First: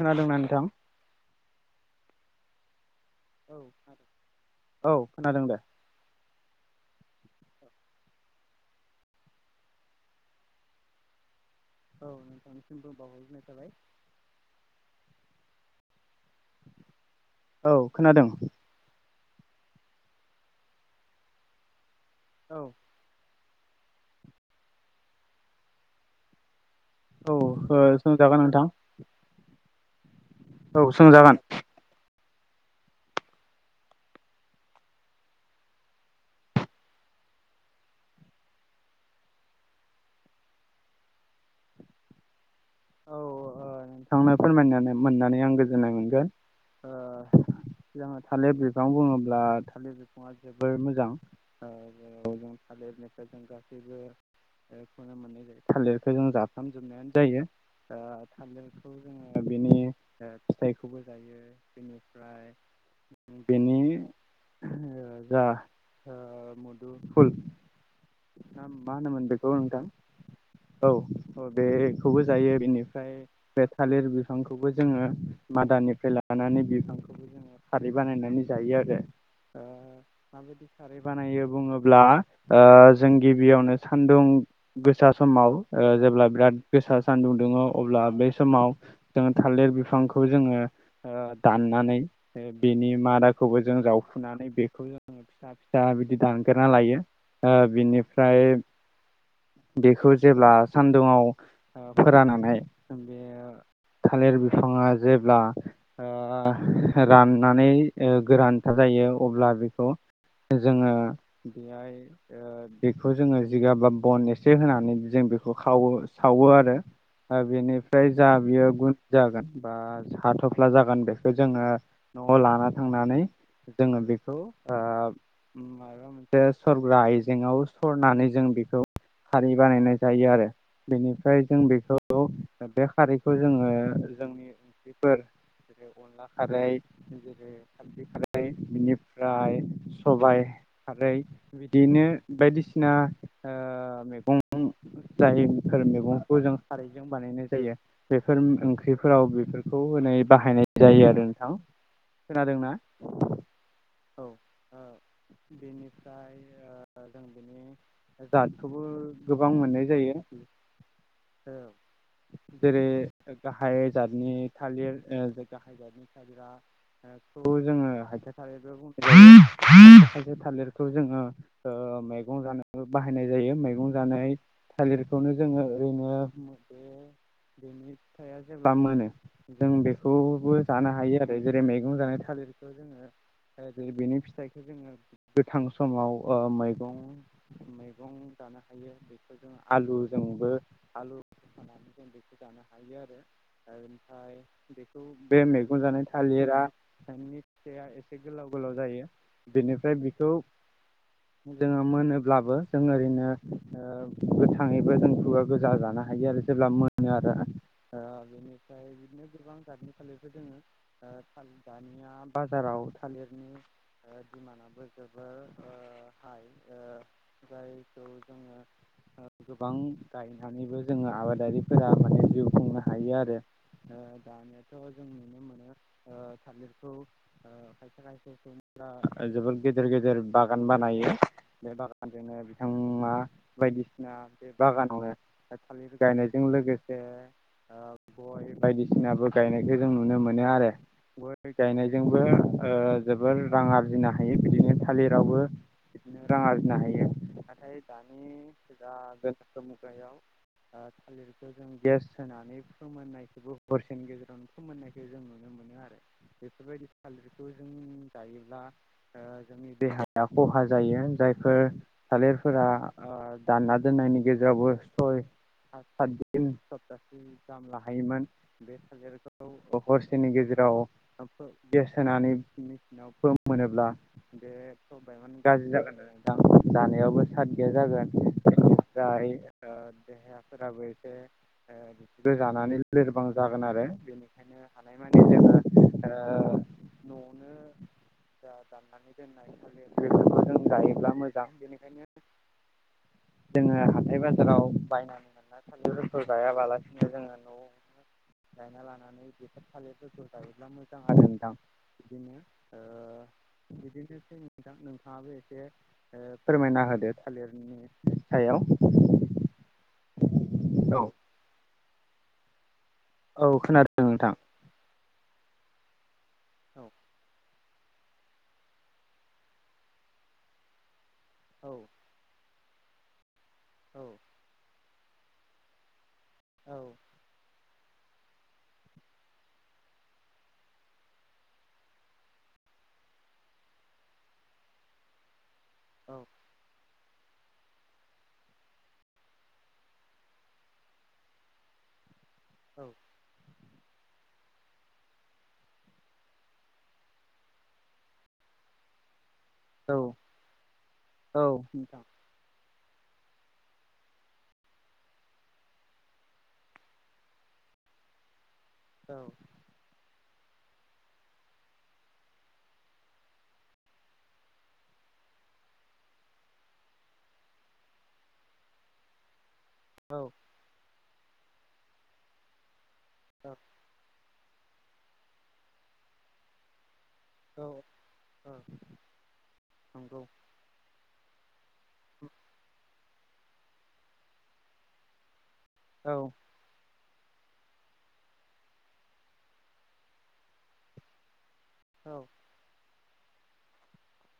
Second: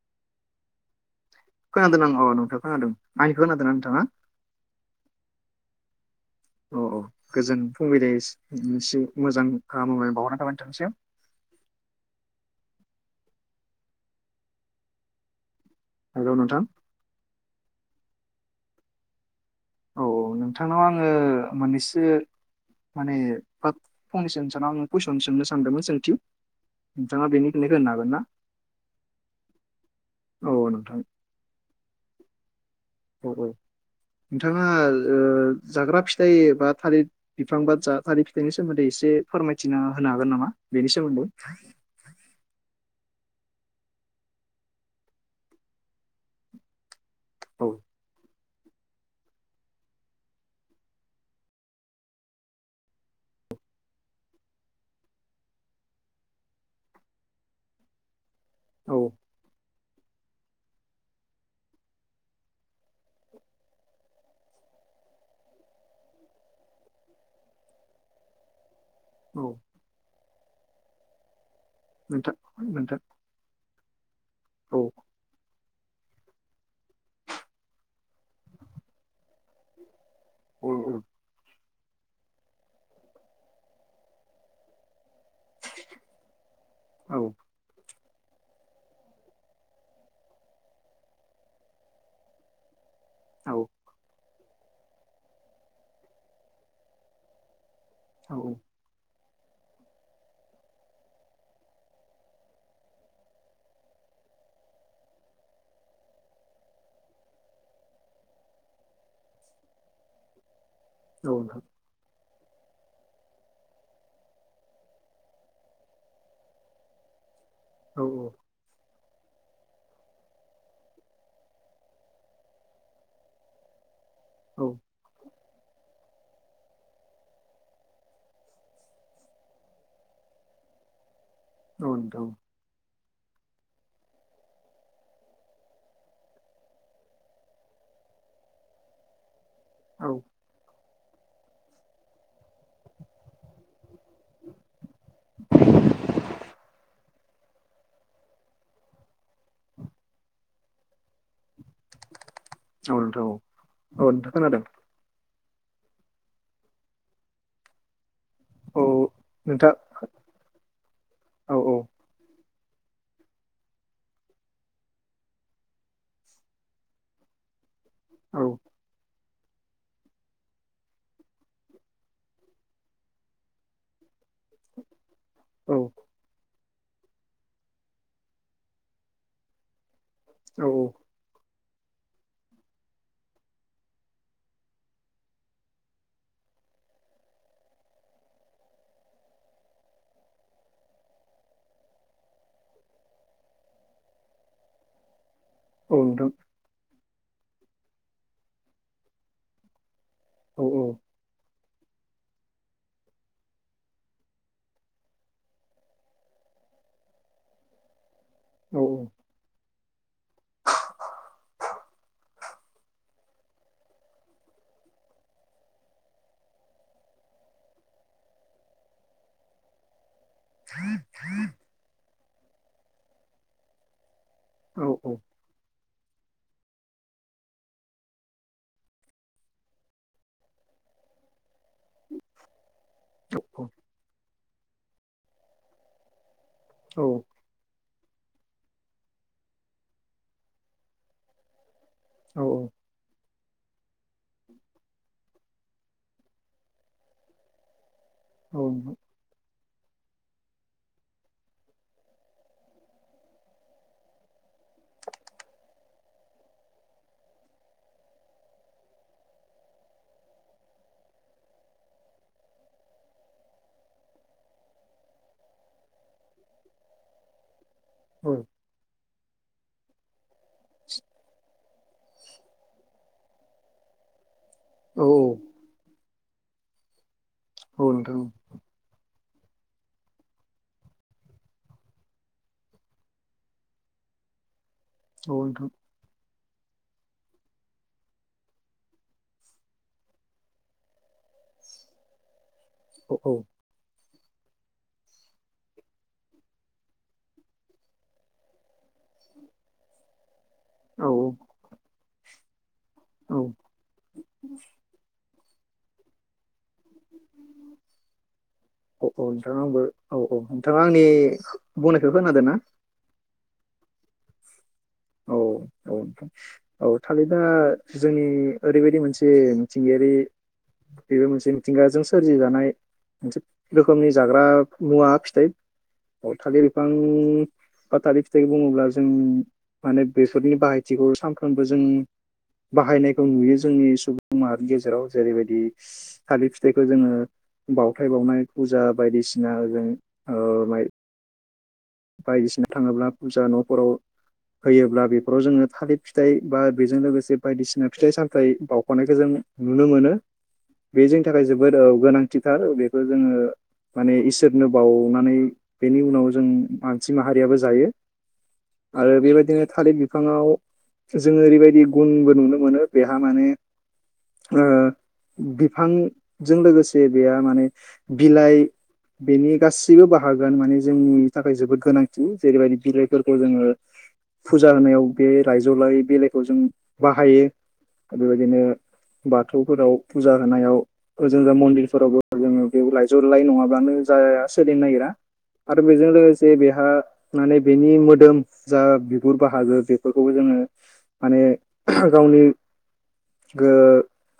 खोनादोंना नोंथां? खोनादों आं औ नोंथांखौ खोनादों आंनिखौ औ खोनादोंना नोंथाङा? खोनादों औ खोनादों दे। औ औ गोजोन फुंबिलिनि मोजां हामब्लाइनाइ बावहरनाय थाबाय नोंथांनिसिम। [inaudible] औ नोंथांनिसिम बो बाउहरग्रोनाय थाबाय हेलौ नोंथां औ खोनादों औ औ नोंथांनाव आङो मोननैसो औ माने फंनैसो नोंसानाव आं कुइसन सोंनो सानदोंमोन सोंथि नोंथाङा ओ बेनि फिननायखौ होनो हागोन ना? सोंजागोन नोंथां औ सोंजागोन। औ औ। नोंथाङा ओ जाग्रा फिथाइ बा थालिर बिफां बा जा थालिर फिथाइनि सोमोन्दै एसे एसे फोरमायथिना होनो हागोन नामा बेनि सोमोन्दै औ ओ नोंथांनो फोरमाय मोननानै आं गोजोननाय मोनगोन औ ओ थालिर बिफां बुङोब्ला थालिर बिफाङा जोबोर मोजां ओ जों जेराव थालिरनि जों गासैबो बेखौनो मोननाय जायो थालिरखो जों जााफ्रामजोबनायानो जायो। थालिरखौ औ जोङो बेनि ओ फिथाइखौबो जायो बेनिफ्राय बेनि जा ओ मदुफुल ना मा मा होनोमोन औ बेखौ नोंथां औ बेखौबो नोंथां जायो नोंथां बेनिफ्राय बे थालिर बिफांखौबो औ जोङो मादानि लानानै बिफांखौबो जोङो खारै बानायनानै जायो आरो ओ माबायदि औ खारै बानायो बुङोब्ला ओ जों गिबियावनो सान्दुं गोसा समाव ओ जेब्ला बिराद गोसा सानदुं औ दुङो अब्ला बे समाव जों थालिर बिफांखौ जोङो ओ दाननानै बेनि मादाखौबो जों जावफुनानै बेखौ जोङो फिसा फिसा बिदि दानगोरना लायो ओ औ बिनिफ्राय बेखौ जेब्ला सानदुङाव फोराननानै बे थालिर बिफाङा जेब्ला ओ राननानै ओ गोरान था जायो अब्ला बेखौ जोङो औ औ बेहाय ओ बेखौ जोङो जिगाब बा बन एसे होनानै जों बेखौ खावो सावो आरो। ओ औ बेनिफ्राय जा बियो गुन जागोन बा हाथफ्ला जागोन बेखौ जोङो न'वाव लाना थांनानै। जोङो बे औ। माबा मोनसे सरग्रा आयजेङाव सरनानै जों बेखौ खारि बानायनाय जायो आरो बेनिफ्राय जों बेखौ नोंथां बे खारैखौ जोङो जोंनि ओंख्रिफोर अनला खारै [unintelligible] बिनिफ्राय औ सबाइ। खारै बिदिनो बायदिसिना ओ मैगं जायफोर मैगंखौ जों खारैजों बानायनाय। जायो बेफोर ओंख्रिफोराव बेफोरखौ होनाय बाहायनाय जायो आरो नोंथां। खोनादोंना औ नोंथां औ औ नोंथां खोनादों। ओ बेनिफ्राय ओ जों बिनि जादखौबो औ गोबां नोंथां मोननाय जायो औ औ। औ जेरै गाहाय जाथनि थालिर ओ गाहाय जाथनि थालिरा बेखौ जोङो हायथा औ थालिरबो बुंजायो। खायसे थालिरखौ जोङो ओ मैगं जानो बाहायनाय जायो मैगं जानाय। थालिरखौनो जोङो औ ओरैनो बेनि फिथाइआ जेब्ला मोनो जों बेखौबो औ जानो हायो आरो। जेरै मैगं जानाय थालिरखौ जोङो। ओ बेनि फिथाइखौ जोङो गोथां समाव ओ मैगं मैगं। जानो हायो बेफोरजों आलुजोंबो आलु। होफानानै जों जानो हायो आरो ओ ओमफ्राय बेखौ बे मैगं औ जानाय नोंथां थालिरा। बिफांनि फिथायआ एसे गोलाव गोलाव जायो बेनिफ्राय। औ औ। जोङो मोनोब्लाबो जों ओरैनो ओ गोथाङैबो जों खुगा गोजा जानो हायो आरो जेब्ला मो नो आरो ओ औ बेनिफ्राय बिदिनो गोबां जादनि थालिरबो ओ दोङो ओ दानिया बाजाराव ओ थालिरनि दिमानाबो जोबोर ओ हाय ओ जायखौ जोङो ओ गोबां गायनानैबो जोङो आबादारिफोरा माने जिउ खुंनो हायो आरो ओ दानियाथ' औ जों औ नोंथां औ नोंथां औ नुनो मोनो ओ थालिरखौ ओ खायसे खायसेखौ सुबुंफोरा जोबोर गेदेर गेदेर बागान बानायो। बे बागानजोंनो बिथाङा बायदिसिना बे बागानावनो थालिर गायनाय जों लोगोसे ओ गय बायदिसिनाबो गायनायखौ जों नुनो मोनो आरो गय गायनाय जोंबो ओ जो बोर रां आरजिनो हायो बिदिनो थालिरावबो बिदिनो रां आरजिनो हायो नाथाय दानि दा गोनोखो मुगायाव ओ थालिरखौ जों गेस होनानै फोमोननायखौबो हरसेनि गेजेरावनो फोमोननायखौ जों नुनो मोनो आरो। बेफोरबायदि थालिरखौ जों जायोब्ला ओ जोंनि देहाया खहा जायो। जायफोर थालिरफोरा ओ दानना दोननायनि गेजेरावबो सय सातदिन सपतासे गाहाम औ लाहैयोमोन बे थालिरखौ। औ हरसेनि गेजेर गेस होनानै मेचिनाव फोमोनोब्ला बे थ बायमान गाज्रि जागोन आरो। मोजां जानायावबो साद गैया जागोन बेनिफ्राय देहा फोराबो एसे ओ बिदिबो जानानै लोरबां जागोन आरो बेनिखायनो। हानायमानि औ जोङो नोंथां। ओ न'आव नो। जा दाननानै दोननाय थालिर बेफोरखौ जों जायोब्ला मोजां बेनिखायनो जोङो हाथाय बाजाराव बायनानै नोंथांङा थालिर रुफल जायाबालासिनो जोङो न'आवनो गायना लानानै बेफोर थालिर रुफल। गायोब्ला मोजां आरो नोंथां बिदिनो। ओ बिदिनोसै नोंथां नोंथाङाबो एसे ओ फोरमायना होदो। थालिरनि सायाव। नोंथां आंबो औ औ नोंथाङा औ आंनि बुंनायखौ खोनादों ना? औ खोनादों नोंथां। औ औ औ थालिदा जोंनि ओरैबायदि मोनसे मिथिंगायारि बेबो मोनसे औ मिथिंगाजों सोरजिजानाय। मोनसे औ रोखोमनि जाग्रा मुवा फिथाइ थालिर औ बिफां। बाथारि फिथाइखौ बुङोब्ला जों माने बेसरनि बाहायथिखौ सानफ्रोमबो जों। बाहायनायखौ नुयो जोंनि सुबुं माहारिनि गेजेराव जेरैबायदि औ थालिर फिथाइखौ जोङो। बावथाय बावनाय फुजा बायदिसिना जों ओ माइ बायदिसिना औ थाङोब्ला फुजा न'फोराव होयोब्ला बेफोराव जोङो थालिर फिथाइ बा बेजों लोगोसे बायदिसिना फिथाइ सामथाइ बावउख'नायखौ जों नुनो मोनो औ बे जोंनि थाखाय ओ औ जोबोद नोंथां गोनांथिथार बे जोङो माने इसोरनो बावनानै बेनि उनाव जों मानसि माहारियाबो जायो औ आरो बेबायदिनो थालिर बि फांङाव जोङो ओरैबायदि गुनबो नुनो मोनो बेहा माने ओ बिफांजों लोगोसे बेहा माने बिलाइ बेनि गासैबो औ बाहागोआनो माने जोंनि थाखाय जोबोद गोनांथि जेरैबायदि बिलाइफोरखौ जोङो फुजा होनायाव बे लायजौलाय बिलाइखौ जों बाहायो औ औ बेबायदिनो बाथौफोराव नंगौ फुजा होनायाव ओजों ओजा मन्दिर फोरावबो‌ औ जोङो बेयाव लाइजौ लाय नङाब्लानो जाया सोलिनो नागिरा आरो औ बेजों लोगोसे बेहा माने बेनि मोदोम जा बिगुर बाहागो बेफोरखौबो जोङो माने गावनि गो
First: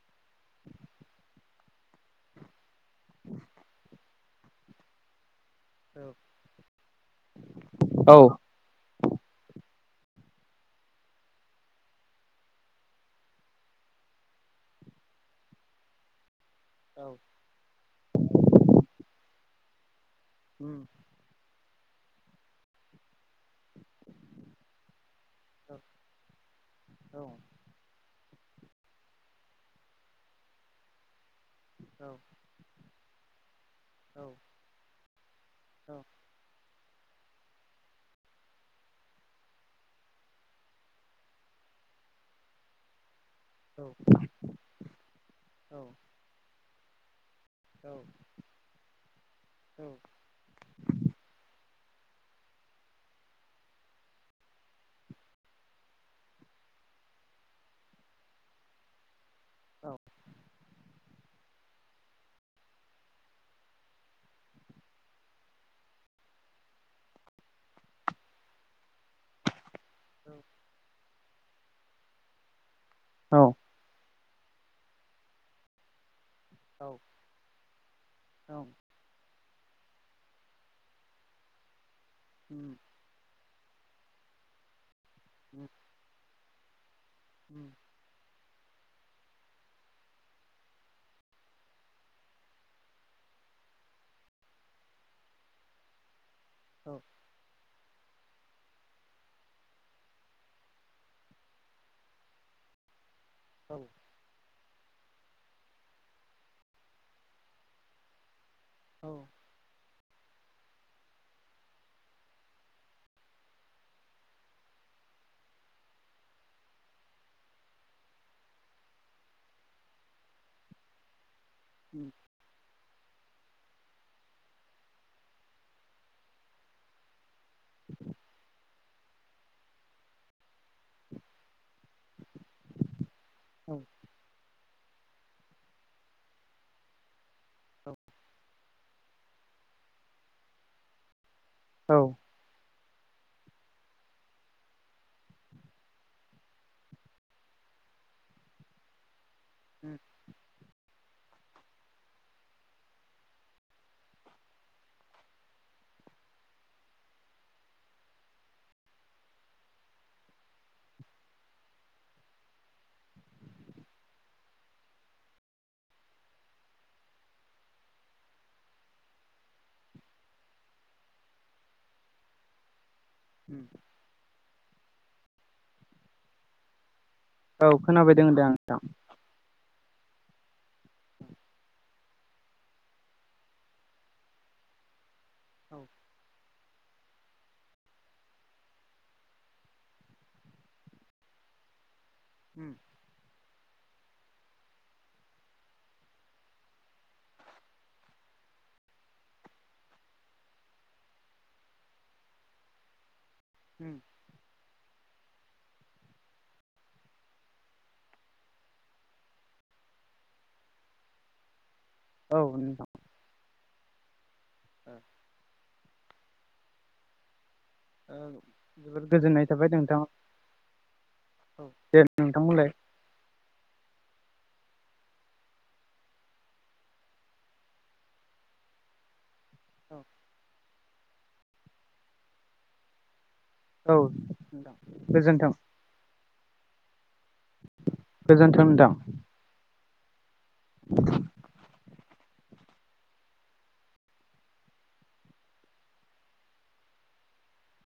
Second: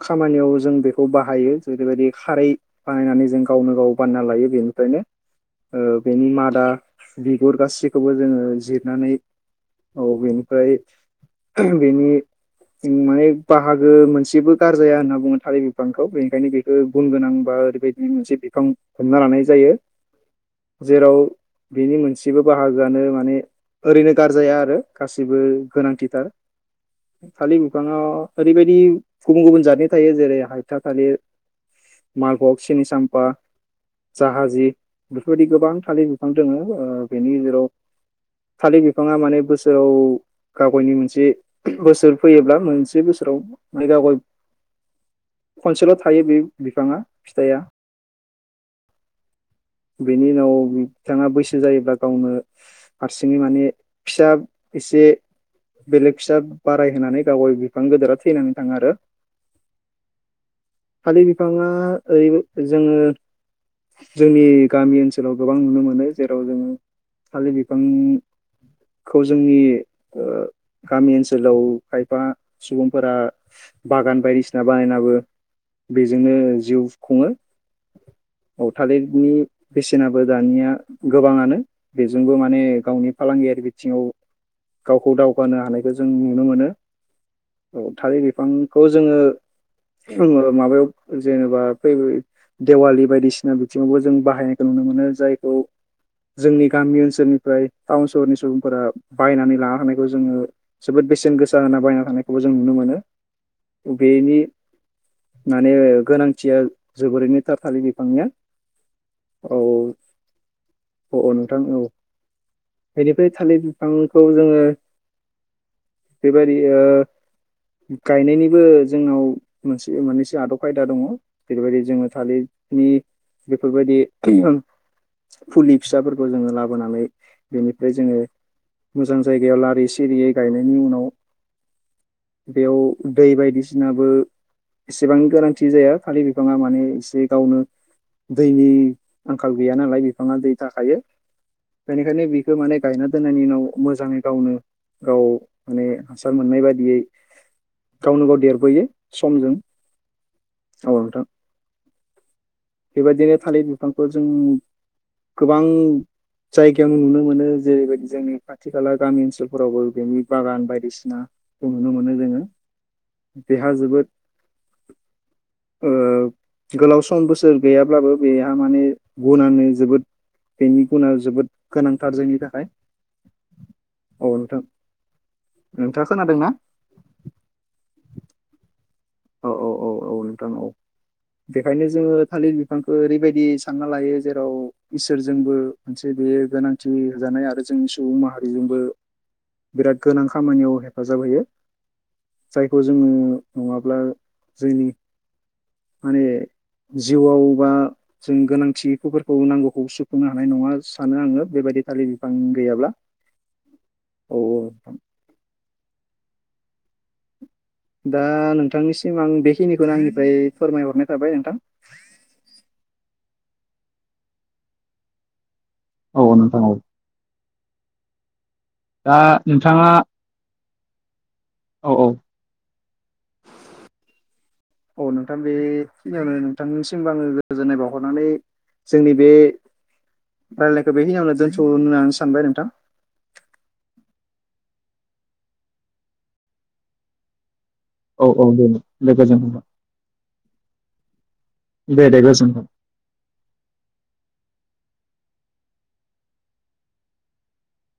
खामानियाव जों बेखौ बाहायो। जेरैबायदि खारै बानायनानै जों गावनो गाव बानायना लायो बेनिफ्रायनो ओ बेनि मादा बिगुर औ गासिबखौबो जोङो जिरनानै औ बेनिफ्राय बेनि माने बाहागो मोनसेबो गारजाया होनना बुङो थालिर बिफांखौ बेनिखायनो बे खौ औ गुन गोनां बा ओरैबायदि मोनसे बिफां हमना लानाय जायो। उम जेराव बिनि मोनसेबो बाहागोआनो माने ओरैनो गारजाया आरो। गासिबो औ गोनांथिथार औ थालिर बिफाङा ओरैबायदि गुबुन गुबुन जातनि थायो। जेरै हायथा थालिर औ मालभग सिनि साम फा औ जाहाजि बेफोरबायदि गोबां थालिर बिफां दोङो ओ बेनि गेजेराव थालिर बिफाङा माने बोसोराव [unintelligible] मोनसे बोसोर फैयोब्ला मोनसे बोसो राव मैगा गय औ खनसेल' थायो बे बिफाङा फिथाइया उम बेनि उनाव बैसो जायोब्ला गावनो हारसिङै माने फिसा एसे बेलेग फिसा बारायहोनानै गाव गाव बिफां गिदिरा थैनानै थाङो आरो उम औ खालि बिफाङा ओरै जोङो जोंनि गामि ओनसोलाव गोबां नुनो मो नो जेराव जोङो थालिर बिफांखौ जोंनि ओ गामि ओनसोलाव खायफा सुबुंफोरा बागान बायदि सिना बानायनाबो बे जोंनो जिउ खुङो थालिरनि बेसेनाबो दानिया गोबाङानो बेजोंबो औ माने उम गावनि फालांगियारि बिथिङाव गावखौ दावगानो हानायखौ जों नुनो मोनो। औ थालिर बिफांखौ जोङो [unintelligible] माबायाव जेनेबा फैब देवालि बायदिसिना बिथिङावबो जों बाहायनायखौ नुनो मोनो। जायखौ जोंनि गामि ओनसोलनिफ्राय टाउन सहरनि सुबुंफोरा बायनानै लाना थानायखौ जोङो जोबोद बेसेन गोसा होना बायना लांनायखौबो जों नुनो मोनो। बेनि माने गोनांथिया जोबोरैनो था थालिर बिफांनिया औ। अ औ नोंथां औ बेनिफ्राय थालिर बिफांखौ जोङो बेबादि ओ गायनायनिबो जोंनाव मोनसे मोननैसो आदब खायदा दङ। जेरैबायदि जोङो थालिरनि बेफोरबायदि फुलि फिसाफोरखौ जोङो लाबोनानै बेनिफ्राय जोङो मोजां जायगायाव लारिसे सिरियै गायनायनि उनाव बेयाव दै बायदिसिनाबो एसेबां गोनांथि जाया खालि बिफाङा माने एसे गावनो दैनि आंखाल गैया नालाय बिफाङा दै थाखायो बेनिखायनो बिखौ माने गायना दोननायनि उनाव मोजाङै गावनो गाव माने हासार मोननाय बायदियै गावनो गाव देरबोयो समजों। उम। औ नोंथां बेबायदिनो थालिर बिफांफोरजों गोबां जायगायाव नुनो मोनो। जेरैबायदि जोंनि खाथि खाला गामि ओनसोलफोरावबो बेनि बागान बायदिसिना नुनो मोनो जोङो। बेहा जोबोद ओ गोलाव सम बो सोर गैयाब्लाबो बेहा माने गुनानो जोबोद बेनि गुनाआ जोबोद गोनांथार जोंनि थाखाय। औ औ नोंथां नोंथाङा खोनादोंना? औ खोनाबाय दं दे आं नोंथां। औ औ औ औ नोंथां औ। बेखायनो जोङो थालिर बिफांखौ ओरैबायदि सानना लायो जेराव इसोरजोंबो औ मोनसे बेयो गोनांथि होजानाय आरो जोंनि सुबुं माहारिजोंबो बिराद गोनां खामानियाव हेफाजाब होयो उम जायखौ जोङो नङा ब्ला जोंनि माने जिउआव बा जों गोनांथिफोरखौ नांगौखौ सुफुंनो हानाय नङा सानो आङो बेबायदि थालिर बिफां गैयाब्ला। उम। [inaudible] दा नोंथांनिसिम आं बेखिनिखौनो आंनिफ्राय फोरमाय हरनाय थाबाय नोंथां। औ नोंथां। औ। औ नोंथां औ। ओ जोबोर दा गोजोननाय थाबाय नोंथाङा नोंथां। औ दे नोंथां होनबालाय। औ नोंथां बेखिनियावनो नोंथांनिसिमबो आङो गोजोननाय बावहरनानै जोंनि बे औ। रायलायखौ बेखिनिआवनो दोनथ'नो होननानै सानबाय नोंथां। औ नोंथां गोजोनथों। औ औ गोजोन्थों दे नोंथां। गोजोन्थों नोंथां। [inaudible] दे दे गोजोनथों।